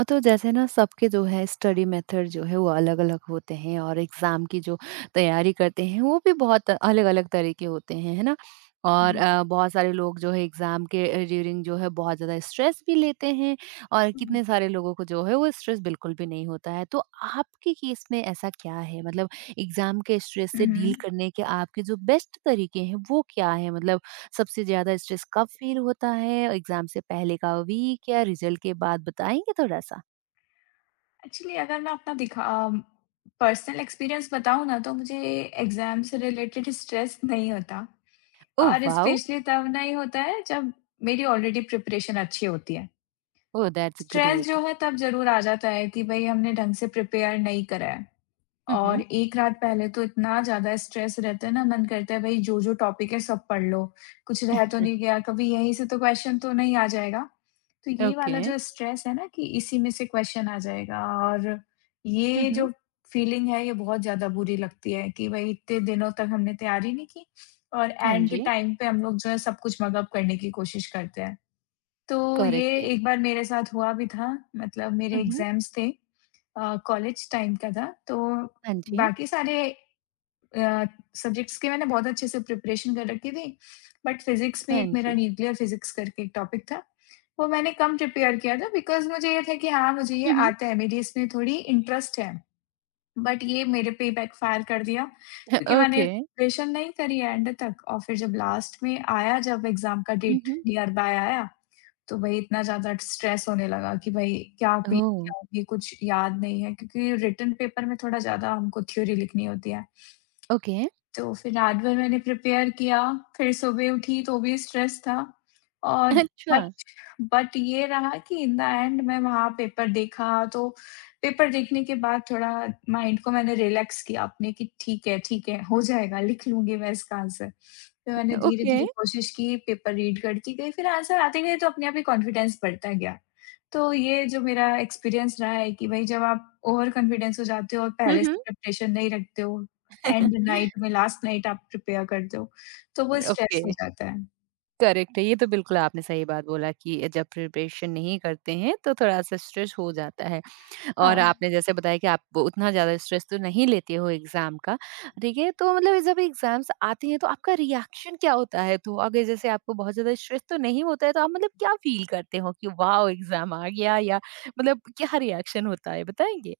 तो जैसे ना सबके जो है स्टडी मेथड जो है वो अलग-अलग होते हैं और एग्ज़ाम की जो तैयारी करते हैं वो भी बहुत अलग-अलग तरह के होते हैं, है ना? और जी। बहुत सारे लोग जो है एग्ज़ाम के ड्यूरिंग जो है बहुत ज़्यादा स्ट्रेस भी लेते हैं और हुँ। कितने सारे लोगों को जो है वो स्ट्रेस बिल्कुल भी नहीं होता है। तो आपके केस में ऐसा क्या है? मतलब एग्ज़ाम के स्ट्रेस से हुँ। डील करने के आपके जो बेस्ट तरीके हैं वो क्या हैं? मतलब सबसे ज्यादा स्ट्रेस कब फील होता है एग्जाम से पहले का वीक या रिजल्ट के बाद बताएंगे थोड़ा सा। एक्चुअली अगर मैं अपना पर्सनल एक्सपीरियंस बताऊँ ना तो मुझे एग्ज़ाम से रिलेटेड स्ट्रेस नहीं होता। ओह और वाओ। स्पेशली तब नहीं होता है जब मेरी ऑलरेडी प्रिपरेशन अच्छी होती है। ओह दैट्स स्ट्रेस जो ग्रेट। है तब ज़रूर आ जाता है कि भई हमने ढंग से प्रिपेयर नहीं करा है। और हम्म। एक रात पहले तो इतना ज़्यादा स्ट्रेस रहता है ना, मन करता है भई जो-जो टॉपिक है सब पढ़ लो, कुछ रह तो नहीं गया, कभी यहीं से तो क्वेश्चन तो नहीं आ जाएगा। तो ये ओके। वाला जो स्ट्रेस है ना कि इसी में से क्वेश्चन आ जाएगा और ये हम्म। जो फीलिंग है ये बहुत ज़्यादा बुरी लगती है कि भई इतने दिनों तक हमने तैयारी नहीं की और हाँ एंड जी। टाइम पे हम लोग जो है सब कुछ मग अप करने की कोशिश करते हैं। तो करेक्ट ये है। एक बार मेरे साथ हुआ भी था, मतलब मेरे हम्म। एग्ज़ाम्स थे, कॉलेज टाइम का था, तो हाँ जी। बाकी सारे अ, सब्जेक्ट्स की मैंने बहुत अच्छे से प्रिपरेशन कर रखी थी, बट फिज़िक्स में हाँ एक मेरा जी। न्यूक्लियर फिज़िक्स करके एक टॉपिक था, वो मैंने कम प्रिपेयर किया था बिकॉज़ मुझे ये था कि हाँ, मुझे ये हम्म। आता है, मेरी इसमें थोड़ी इंटरेस्ट है, बट ये मेरे पे बैकफ़ायर कर दिया क्योंकि मैंने ओके। प्रिपरेशन नहीं करी है एंड तक, और फिर जब लास्ट में आया, जब एग्ज़ाम का डेट हम्म। नियर बाय आया, तो भाई इतना ज़्यादा स्ट्रेस होने लगा कि भाई ओह। क्या होगी, कुछ याद नहीं है, क्योंकि रिटन पेपर में थोड़ा ज़्यादा हमको थ्योरी लिखनी होती है। ओके। तो फिर रात भर मैंने प्रिपेयर किया, फिर सुबह उठी तो भी स्ट्रेस था, और अच्छा। बट बट ये रहा कि इन द एंड मैं वहाँ पेपर देखा, तो पेपर देखने के बाद थोड़ा माइंड को मैंने रिलैक्स किया अपने कि ठीक है, हो जाएगा, लिख लूँगी मैं इसका आंसर। फिर मैंने ओके। धीरे-धीरे कोशिश की, पेपर रीड करती गई, फिर आंसर आते गए तो अपने आप ही कॉन्फिडेंस बढ़ता गया। तो ये जो मेरा एक्सपीरियंस रहा है कि भई जब आप ओवर कॉन्फिडेंस हो जाते हो और पहले हम्म। से प्रिपरेशन नहीं रखते हो, एंड नाइट में लास्ट नाइट आप प्रिपेयर कर दो, तो वो स्ट्रेस ओके। हो जाता है। करेक्ट है, ये तो बिल्कुल आपने सही बात बोला कि जब प्रिपरेशन नहीं करते हैं तो थोड़ा सा स्ट्रेस हो जाता है। और हाँ। आपने जैसे बताया कि आप वो उतना ज़्यादा स्ट्रेस तो नहीं लेते हो एग्ज़ाम का, ठीक है? तो मतलब जब एग्ज़ाम्स आते हैं तो आपका रिएक्शन क्या होता है? तो अगर जैसे आपको बहुत ज़्यादा स्ट्रेस तो नहीं होता है तो आप मतलब क्या फ़ील करते हो कि वॉव! एग्ज़ाम आ गया या मतलब क्या रिएक्शन होता है, बताएँगे?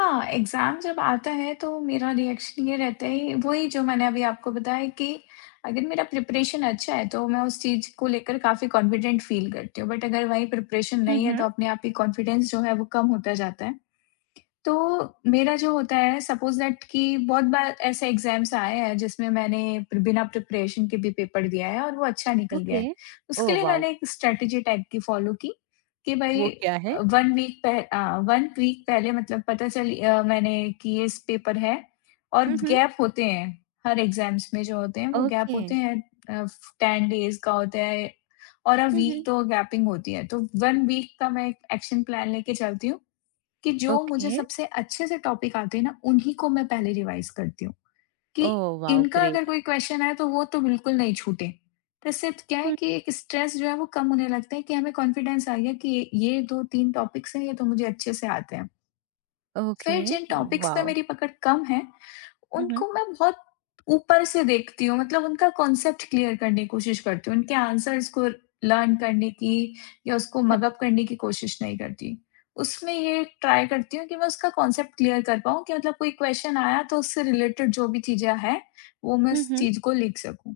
हाँ, एग्ज़ाम जब आता है तो मेरा रिएक्शन ये रहता है, वही जो मैंने अभी आपको बताया कि अगर मेरा प्रिपरेशन अच्छा है तो मैं उस चीज़ को लेकर काफ़ी कॉन्फिडेंट फ़ील करती हूँ, बट अगर वही प्रिपरेशन हुँ, नहीं है हुँ। तो अपने आप ही कॉन्फिडेंस जो है वो कम होता जाता है। तो मेरा जो होता है सपोज़ दैट कि बहुत बार ऐसे एग्ज़ाम्स आए हैं जिसमें मैंने प्र बिना प्रिपरेशन के भी पेपर दिया है और वो अच्छा निकल गया ओके। है। उसके ओह लिए वाओ! मैंने एक स्ट्रैटेजी टाइप की फ़ॉलो की कि भई वो क्या है? 1 वीक 1 वीक पहले मतलब पता चली, मैंने कि ये इस पेपर है और हुँ, हुँ। गैप होते हैं। हर एग्ज़ाम्स में जो होते हैं वो गैप ओके। होते हैं, अ, 10 डेज़ का होता है और अ हुँ, वीक हुँ। तो गैपिंग होती है। तो 1 वीक का मैं एक एक्शन प्लान लेके चलती हूँ कि जो मुझे ओके। सबसे अच्छे से टॉपिक आते हैं ना, उन्हीं को मैं पहले रिवाइज़ करती हूँ, कि ओह वाओ! इनका अगर ग्रेट। कोई क्वेश्चन आए तो वो तो बिल्कुल नहीं छूटे। तो इससे क्या है हुँ। कि एक स्ट्रेस जो है वो कम होने लगता है कि हमें कॉन्फिडेंस आ गया कि ये 2-3 टॉपिक्स हैं, ये तो मुझे अच्छे से आते हैं। ओके, फिर जिन टॉपिक्स पे वाओ! मेरी पकड़ कम है, हुँ, हुँ। उनको मैं बहुत ऊपर से देखती हूँ, मतलब उनका कॉन्सेप्ट क्लियर करने की कोशिश करती हूँ। उनके आंसर्स को लर्न करने की या उसको मग अप करने की कोशिश नहीं करती। उसमें ये ट्राई करती हूँ कि मैं उसका कॉन्सेप्ट क्लियर कर पाऊँ कि मतलब कोई क्वेश्चन आया तो उससे रिलेटेड जो भी चीज़ें हैं, वो मैं हुँ, उस हुँ। चीज़ को लिख सकूँ।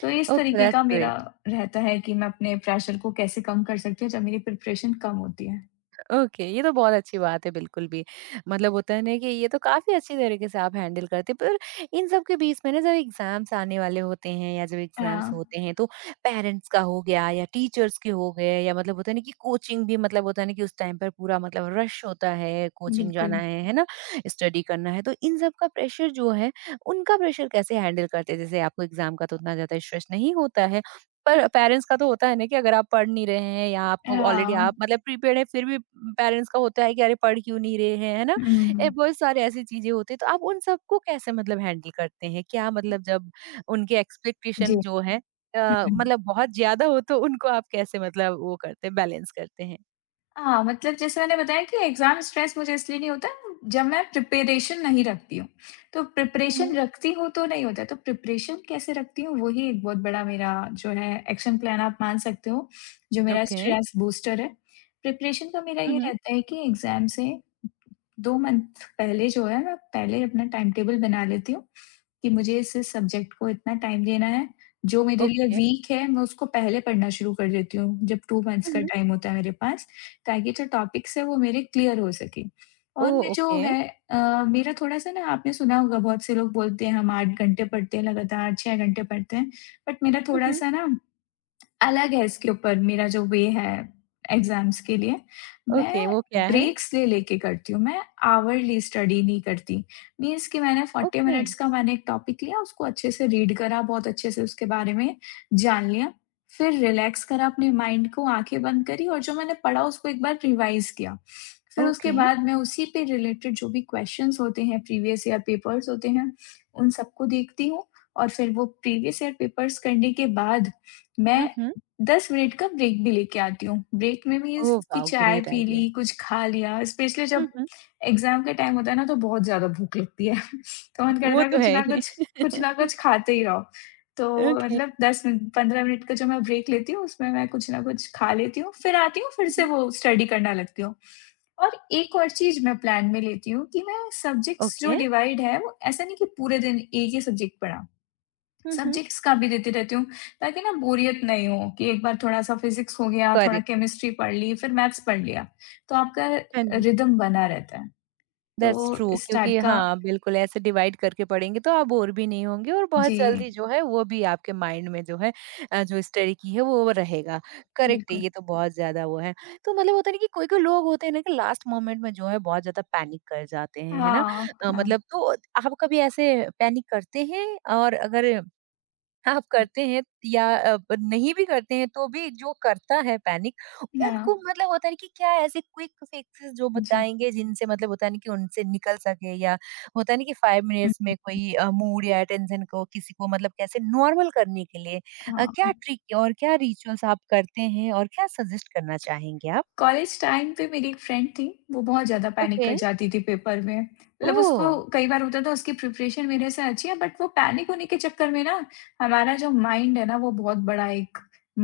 तो इस ओके, तरीके का दैट्स मेरा ग्रेट। रहता है कि मैं अपने प्रेशर को कैसे कम कर सकती हूँ जब मेरी प्रिपरेशन कम होती है। ओके, ये तो बहुत अच्छी बात है बिल्कुल भी। मतलब होता है ना कि ये तो काफी अच्छी तरीके से आप हैंडल करते हैं, पर इन सब के बीच में ना जब एग्जाम्स आने वाले होते हैं या जब एग्जाम्स हाँ, होते हैं तो पेरेंट्स का हो गया या टीचर्स के हो गए या मतलब होता है ना कि कोचिंग भी, मतलब होता है ना कि उस टाइम पर पूरा मतलब रश होता है, कोचिंग जाना बिल्कुल। है ना, स्टडी करना है, तो इन सब का प्रेशर जो है उनका प्रेशर कैसे हैंडल करते हैं? जैसे आपको एग्जाम का तो उतना ज्यादा स्ट्रेस नहीं होता है, पर पेरेंट्स का तो होता है ना कि अगर आप पढ़ नहीं रहे हैं या आपको ऑलरेडी हाँ। आप मतलब प्रीपेड है फिर भी पेरेंट्स का होता है कि अरे पढ़ क्यों नहीं रहे हैं, है ना? हुँ, हुँ, हुँ। बहुत सारे ऐसी चीजें होती है तो आप उन सबको कैसे मतलब हैंडल करते हैं? क्या मतलब जब उनके जी। एक्सपेक्टेशन जो है हुँ, हुँ। मतलब बहुत ज्यादा हो तो उनको आप कैसे मतलब वो करते हैं, बैलेंस करते हैं? हाँ, मतलब जैसे मैंने बताया कि एग्ज़ाम स्ट्रेस मुझे इसलिए नहीं होता जब मैं प्रिपरेशन नहीं रखती हूँ। तो प्रिपरेशन मम्म। रखती हूँ तो नहीं होता है, तो प्रिपरेशन कैसे रखती हूँ वही एक बहुत बड़ा मेरा जो है एक्शन प्लान, आप मान सकते हो, जो मेरा ओके। स्ट्रेस बूस्टर है। प्रिपरेशन का मेरा ये मम्म। रहता है कि एग्ज़ाम से 2 मंथ पहले जो है मैं पहले अपना टाइम टेबल बना लेती हूँ। कि मुझे इस सब्जेक्ट को इतना टाइम देना है, जो मेरे लिए ओके। वीक है मैं उसको पहले पढ़ना शुरू कर देती हूँ, जब 2 मंथ्स का मम्म। टाइम होता है मेरे पास, ताकि जो टॉपिक्स हैं वो मेरे क्लियर हो सकें। ओ और मैं जो ओके। है, मेरा थोड़ा-सा ना आपने सुना होगा, बहुत से लोग बोलते हैं हम 8 घंटे पढ़ते हैं लगातार, 6 घंटे पढ़ते हैं, बट मेरा मम्म। थोड़ा-सा ना अलग है, इसके ऊपर मेरा जो वे है एग्ज़ाम्स के लिए। ओके मैं वो क्या है? ब्रेक्स ले लेके करती हूँ, मैं आवरली स्टडी नहीं करती। मीन्स कि मैंने 40 ओके। मिनट्स का मैंने एक टॉपिक लिया, उसको अच्छे से रीड करा, बहुत अच्छे से उसके बारे में जान लिया। फिर रिलैक्स करा अपने माइंड को, आँखें बंद करी और जो मैंने पढ़ा उसको एक बार रिवाइज़ किया। फिर उसके ओके। बाद मैं उसी पे रिलेटेड जो भी क्वेश्चन्स होते हैं, प्रीवियस ईयर पेपर्स होते हैं, उन सबको देखती हूँ और फिर वो प्रीवियस ईयर पेपर्स करने के बाद मैं मम्म। 10 मिनट का ब्रेक भी लेके आती हूँ। ब्रेक में भी ओ इस कि वाओ, चाय ग्रेट पी आइडिया। ली, कुछ खा लिया, स्पेशली जब एग्ज़ाम का टाइम होता है ना, तो बहुत ज़्यादा भूख लगती है। तो मन करता वो है तो है ही। कुछ ना कुछ खाते ही रहो। तो ओके। मतलब 10 मिन 15 मिनट का जो मैं ब्रेक लेती हूँ, उसमें मैं कुछ ना कुछ खा लेती हूँ, फिर आती हूँ, फिर से हुँ, वो स्टडी करने लगती हूँ। और एक और चीज़ मैं प्लान में लेती हूँ कि मैं सब्जेक्ट्स ओके। जो हुँ। डिवाइड है, वो ऐसा नहीं कि पूरे दिन एक ही सब्जेक्ट पढ़ा। हुँ, हुँ। सब्जेक्ट्स का भी देती रहती हूँ, ताकि ना बोरियत नहीं हो, कि एक बार थोड़ा-सा फिज़िक्स हो गया, थोड़ा करेक्ट। केमिस्ट्री पढ़ ली, फिर मैथ्स पढ़ लिया। तो आपका हाँ जी। रिदम बना रहता है। दैट्स तो ट्रू, इस टाइप क्योंकि का। हाँ, बिल्कुल ऐसे डिवाइड करके पढ़ेंगे तो आप बोर भी नहीं होंगे और जी, बहुत जल्दी जो है वो भी आपके माइंड में जो है जो स्टडी की है वो रहेगा। करेक्ट है, बिल्कुल। ये तो बहुत ज़्यादा वो है। तो मतलब होता है ना कि कोई-कोई लोग होते हैं ना कि लास्ट मोमेंट में जो है बहुत ज़्यादा पैनिक कर जाते हैं, है ना? हाँ, हाँ। मतलब तो आप कभी ऐसे पैनिक करते हैं? और अगर आप करते हैं या अ, ब नहीं भी करते हैं तो भी जो करता है पैनिक, हाँ, उनको मतलब होता है कि क्या ऐसे क्विक फिक्सेस जो जी। बताएँगे जिनसे मतलब होता है ना कि उनसे निकल सके? या होता है ना कि 5 हुँ, मिनट्स में हुँ। कोई मूड या टेंशन को किसी को मतलब कैसे नॉर्मल करने के लिए हाँ। क्या ट्रिक और क्या रिचुअल्स आप करते हैं और क्या सजेस्ट करना चाहेंगे आप? कॉलेज टाइम पे मेरी एक फ्रेंड थी, वो बहुत ज़्यादा पैनिक ओके। कर जाती थी पेपर में। मतलब ओह! उसको कई बार होता था उसकी प्रिपरेशन मेरे से अच्छी है बट वो पैनिक होने के चक्कर में ना, हमारा जो माइंड है ना वो बहुत बड़ा एक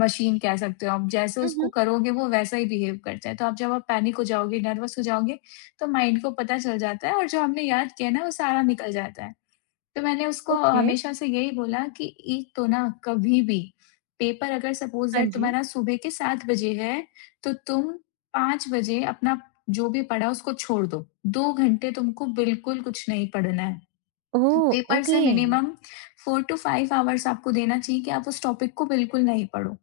मशीन कह सकते हो आप। जैसे हुँ, उसको हुँ। करोगे वो वैसा ही बिहेव करता है। तो आप जब आप पैनिक हो जाओगे, नर्वस हो जाओगे, तो माइंड को पता चल जाता है और जो हमने याद किया है ना वो सारा निकल जाता है। तो मैंने उसको ओके। हमेशा से यही बोला कि एक तो ना कभी भी पेपर, अगर सपोज़ हाँ दैट जी। तुम्हारा सुबह के 7 बजे है, तो तुम 5 बजे अपना जो भी पढ़ा उसको छोड़ दो। 2 घंटे तुमको बिल्कुल कुछ नहीं पढ़ना है। ओह! पेपर से ओके। मिनिमम 4 टू 5 आवर्स आपको देना चाहिए कि आप उस टॉपिक को बिल्कुल नहीं पढ़ो।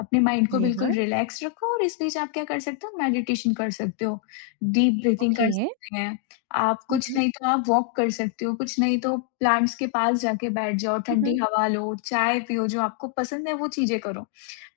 अपने माइंड को जी बिल्कुल हाँ। रिलैक्स रखो और इस बीच आप क्या कर सकते हो, मेडिटेशन कर सकते हो, डीप ब्रीथिंग ओके। कर सकते हैं। आप हुँ, कुछ हुँ। नहीं तो आप वॉक कर सकते हो, कुछ नहीं तो प्लांट्स के पास जाके बैठ जाओ, हुँ, ठंडी हुँ। हवा लो, चाय पियो, जो आपको पसंद है वो चीज़ें करो।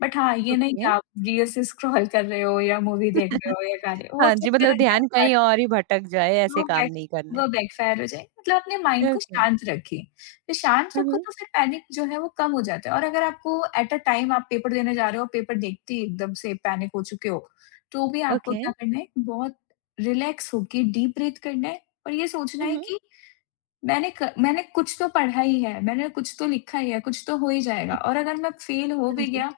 बट हाँ, ये नहीं ओके। कि आप रील्स स्क्रॉल कर रहे हो या मूवी देख रहे हो या गाने, वो हाँ तो जी, फिर मतलब ध्यान कहीं और ही भटक जाए, ऐसे वो काम नहीं करने। बैकफ़ायर हो जाएगी, मतलब अपने माइंड को ओके। शांत रखिए। तो शांत हुँ, रखो हुँ। तो फिर पैनिक जो है वो कम हो जाता है। और अगर आपको एट अ टाइम आप पेपर देने जा रहे हो, पेपर देखते ही एकदम से पैनिक हो चुके हो, तो भी आपको ओके। क्या करना है, बहुत रिलैक्स होके डीप ब्रीथ करना है और ये सोचना हुँ, है हुँ। कि मैंने कुछ तो पढ़ा ही है, मैंने कुछ तो लिखा ही है, कुछ तो हो ही जाएगा और अगर मैं फेल हो हाँ भी जी, गया,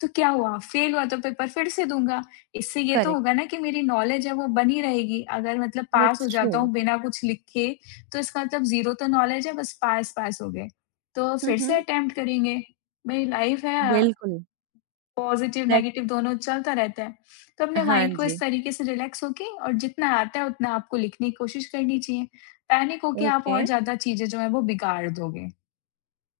तो क्या हुआ? फेल हुआ तो पेपर फिर से दूँगा। इससे ये तो करेक्ट। होगा ना कि मेरी नॉलेज है वो बनी रहेगी। अगर मतलब पास हो दैट्स ट्रू। जाता हूँ बिना कुछ लिखे, तो इसका मतलब ज़ीरो तो नॉलेज है बस पास-पास हो गए। तो हुँ, फिर से हुँ। अटेम्प्ट करेंगे। मेरी लाइफ़ है बिल्कुल। पॉज़िटिव, दैट नेगेटिव दोनों चलता रहता है। तो अपने हाँ माइंड को इस जी, तरीके से रिलैक्स होके और जितना आता है उतना आपको लिखने की कोशिश करनी चाहिए। पैनिक होके आप ओके। और ज़्यादा चीज़ें जो हैं वो बिगाड़ दोगे।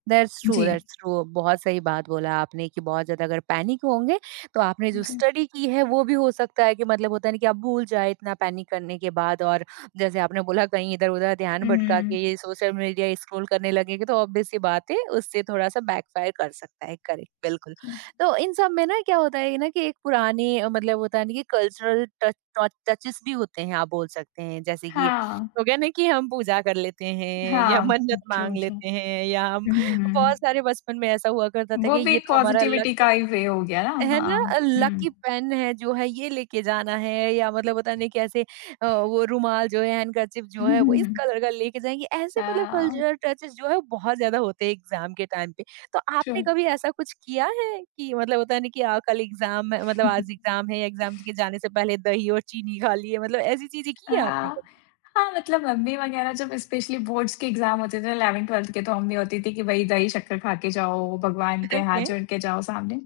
दैट्स ट्रू, जी, दैट्स ट्रू। बहुत सही बात बोला आपने कि बहुत ज़्यादा अगर पैनिक होंगे, तो आपने जो जी। स्टडी की है, वो भी हो सकता है कि मतलब होता है ना कि आप भूल जाएँ इतना पैनिक करने के बाद। और जैसे आपने बोला कहीं इधर-उधर ध्यान भटका हुँ, के ये सोशल मीडिया स्क्रॉल करने लगेंगे, तो ऑब्वियस सी बात है, उससे थोड़ा-सा बैकफायर कर सकता है। करेक्ट, बिल्कुल। हुँ। तो इन सब में ना क्या होता है ना कि एक पुराने मतलब होता है ना कि कल्चरल टच टॉच टचेस भी होते हैं, आप बोल सकते हैं। जैसे कि हाँ, हो गया ना कि हम पूजा कर लेते हैं या हाँ। मन्नत ट्रू, माँग ट्रू। लेते हैं या हम हुँ, बहुत सारे बचपन में ऐसा हुआ करता था वो कि भी ये तो हमारा लक पॉज़िटिविटी है का ही वे हो गया ना। है ना, हाँ। हुँ। लकी पेन है जो है ये लेके जाना है या मतलब पता नहीं कैसे वो रुमाल जो है हैंडकरचिप जो है वो इस कलर का लेके जाएंगे, ऐसे मतलब हाँ, कल्चरल टचेस जो है वो बहुत ज्यादा होते हैं एग्जाम के टाइम पे। तो ट्रू। आपने कभी ऐसा कुछ किया है कि मतलब होता नहीं कि कल एग्जाम है, मतलब आज एग्जाम है, एग्जाम के जाने से पहले दही और चीनी खा लिए, मतलब ऐसी चीजें की है आपने हाँ, कभी? हाँ, मतलब मम्मी वगैरह जब स्पेशली बोर्ड्स के एग्ज़ाम होते थे 11th-12th के, तो मम्मी होती थी कि भई दही शक्कर खा के जाओ, भगवान के हाथ ओके। जोड़ के जाओ सामने।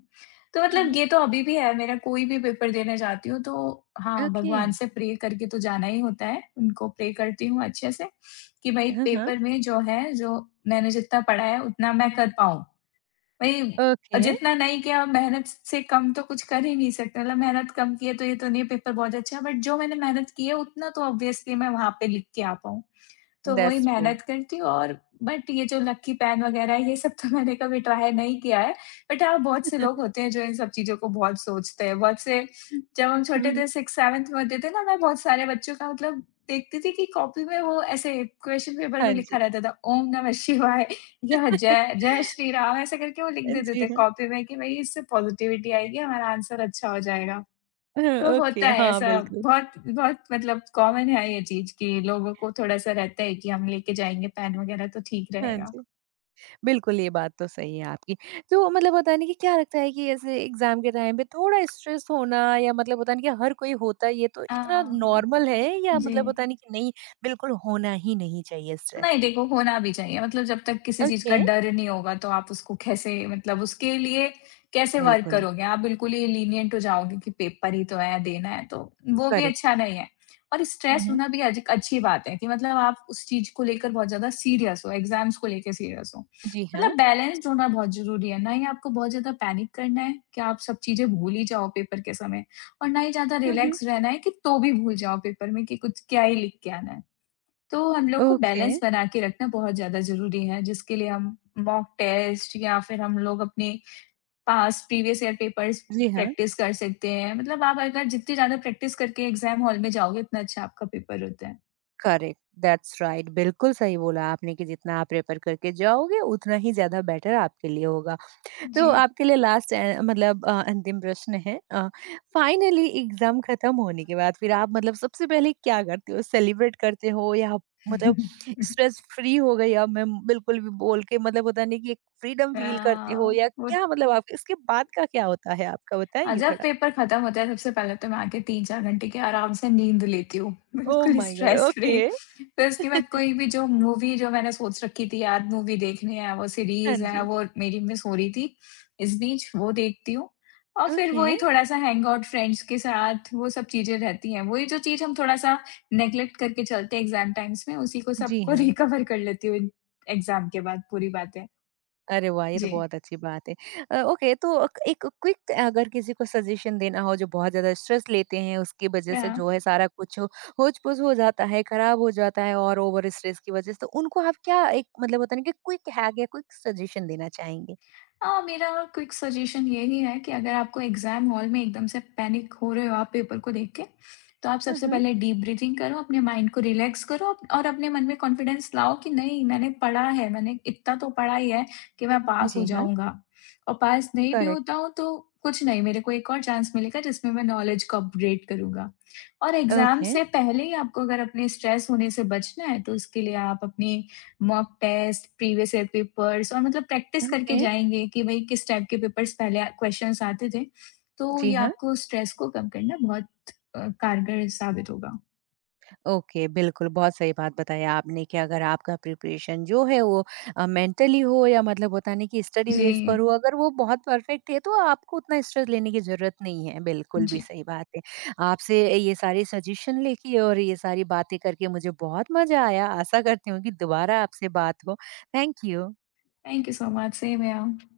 तो मतलब मम्हम, ये तो अभी भी है, मेरा कोई भी पेपर देने जाती हूँ तो हाँ, ओके। भगवान से प्रे करके तो जाना ही होता है, उनको प्रे करती हूँ अच्छे से कि भई हाँ हाँ। पेपर में जो है, जो मैंने जितना पढ़ा है उतना मैं कर पाऊँ। वही ओके। जितना नहीं किया मेहनत से कम तो कुछ कर ही नहीं सकते मतलब मेहनत कम की है तो ये तो नहीं है पेपर बहुत अच्छा है बट जो मैंने मेहनत की है उतना तो ऑब्वियसली मैं वहाँ पे लिख के आ पाऊँ। तो वही दैट्स ट्रू। मेहनत करती हूँ और बट ये जो लकी पेन वग़ैरह है, ये सब तो मैंने कभी ट्राई नहीं किया है। बट हाँ, बहुत से लोग होते हैं जो इन सब चीज़ों को बहुत सोचते हैं। बहुत से जब हम छोटे थे 6th-7th में होते थे ना, मैं बहुत सारे बच्चों का मतलब देखती थी कि कॉपी में वो ऐसे क्वेश्चन पेपर में हाँ लिखा जी। रहता था ओम नमः शिवाय या जय जय श्री राम ऐसे करके वो लिख देते जी थे हाँ। कॉपी में कि भई इससे पॉज़िटिविटी आएगी, हमारा आंसर अच्छा हो जाएगा। तो हाँ, ओके, होता है हाँ, ऐसा बिल्कुल। बहुत बहुत मतलब कॉमन है ये चीज़ कि लोगों को थोड़ा-सा रहता है कि हम लेके जाएँगे पेन वगैरह तो ठीक हाँ रहेगा। जी, बिल्कुल ये बात तो सही है आपकी। तो मतलब होता है ना कि क्या लगता है कि ऐसे एग्ज़ाम के टाइम पे थोड़ा स्ट्रेस होना, या मतलब होता है ना कि हर कोई होता है, ये तो इतना हाँ, हाँ। नॉर्मल है, या जी। मतलब होता नहीं कि नहीं, बिल्कुल होना ही नहीं चाहिए स्ट्रेस? नहीं देखो, होना भी चाहिए मतलब जब तक किसी चीज़ का ओके, डर नहीं होगा तो आप उसको कैसे मतलब उसके लिए कैसे वर्क बिल्कुल, करोगे? आप बिल्कुल ही लीनिएंट हो जाओगे कि पेपर ही तो है, देना है तो वो भी करेक्ट। अच्छा नहीं है। और हुँ, स्ट्रेस हुँ। होना भी आज एक अच्छी बात है कि मतलब आप उस चीज़ को लेकर बहुत ज़्यादा सीरियस हो, एग्ज़ाम्स को लेके सीरियस हो। जी हाँ। मतलब बैलेंस्ड होना बहुत ज़रूरी है, ना ही आपको बहुत ज़्यादा पैनिक करना है कि आप सब चीज़ें भूल ही जाओ पेपर के समय और ना ही ज़्यादा हुँ, हुँ। रिलैक्स रहना है कि तो भी भूल जाओ पेपर में कि कुछ क्या ही लिख के आना है। तो हम लोग को ओके, बैलेंस बना के रखना बहुत ज़्यादा ज़रूरी है, जिसके लिए हम मॉक टेस्ट या फिर हम लोग अपने पास प्रीवियस ईयर पेपर्स जी हाँ, प्रैक्टिस कर सकते हैं। मतलब आप अगर जितनी ज़्यादा प्रैक्टिस करके एग्ज़ाम हॉल में जाओगे, उतना अच्छा आपका पेपर होता है। Correct, that's right. बिल्कुल सही बोला आपने कि जितना आप प्रेफ़र करके जाओगे, उतना ही ज़्यादा बेटर आपके लिए होगा। तो जी। आपके लिए लास्ट मतलब अंतिम प्रश्न है। फाइनली एग्जाम खत्म होने के बाद फिर आप मतलब सबसे पहले क्या करते हो, सेलिब्रेट करते हो या मतलब स्ट्रेस फ्री हो गई अब मैं बिल्कुल भी, बोल के मतलब होता नहीं कि एक फ्रीडम अ, फील करते हो, या वो क्या मतलब आप इसके बाद का क्या होता है आपका, हाँ, बताएंगे जब थोड़ा? पेपर खत्म होता है सबसे पहले तो मैं आके 3-4 घंटे की आराम से नींद लेती हूँ, ओ बिल्कुल my god, stress okay. Free. फिर उसके बाद कोई भी जो मूवी जो मैंने सोच रखी थी यार मूवी देखनी है, वो हाँ सीरीज़ है जी। वो मेरी मिस हो रही थी इस बीच, वो देखती हूँ। और फिर ओके। वही थोड़ा-सा हैंग आउट फ्रेंड्स के साथ वो सब चीज़ें रहती हैं। वही जो चीज़ हम थोड़ा-सा नेगलेक्ट करके चलते हैं एग्ज़ाम टाइम्स में उसी को जी सबको हाँ। रिकवर कर लेती हूँ एग्ज़ाम के बाद पूरी बातें। अरे वाह! ये तो जी। बहुत अच्छी बात है। ओके, तो एक क्विक, अगर किसी को सजेशन देना हो जो बहुत ज़्यादा स्ट्रेस लेते हैं, उसकी वजह अ से जो है सारा कुछ होच-पोच हो जाता है, खराब हो जाता है और ओवर स्ट्रेस की वजह से, तो उनको आप क्या एक मतलब होता है ना कि क्विक हैक या क्विक सजेशन देना चाहेंगे? हाँ, मेरा क्विक सजेशन यही है कि अगर आपको एग्ज़ाम हॉल में एकदम से पैनिक हो रहे हो आप पेपर को देख के, तो आप हुँ, सबसे हुँ। पहले डीप ब्रीथिंग करो, अपने माइंड को रिलैक्स करो और अपने मन में कॉन्फिडेंस लाओ कि नहीं मैंने पढ़ा है, मैंने इतना तो पढ़ा ही है कि मैं पास हो जी हाँ, जाऊँगा। और पास नहीं भी करेक्ट। होता हूँ तो कुछ नहीं, मेरे को एक और चांस मिलेगा जिसमें मैं नॉलेज को अपग्रेड करूँगा। और एग्ज़ाम ओके, से पहले ही आपको अगर अपने स्ट्रेस होने से बचना है, तो उसके लिए आप अपनी mock test, previous year papers और मतलब प्रैक्टिस करके ओके। जाएँगे कि भई किस टाइप के पेपर्स पहले क्वेश्चंस आते थे। तो जी ये हाँ। आपको स्ट्रेस को कम करना बहुत कारगर साबित होगा। ओके, बिल्कुल, बहुत सही बात बताई आपने कि अगर आपका प्रिपरेशन जो है वो मेंटली हो या मतलब होता नहीं कि स्टडी बेस पर जी, हो, अगर वो बहुत परफेक्ट है तो आपको उतना स्ट्रेस लेने की ज़रूरत नहीं है, बिल्कुल भी जी। सही बात है। आपसे ये सारे सजेशन लेके और ये सारी बातें करके मुझे बहुत मज़ा आया, आशा करती हूँ कि दोबारा आपसे बात हो। Thank you. Thank you so much. Same here.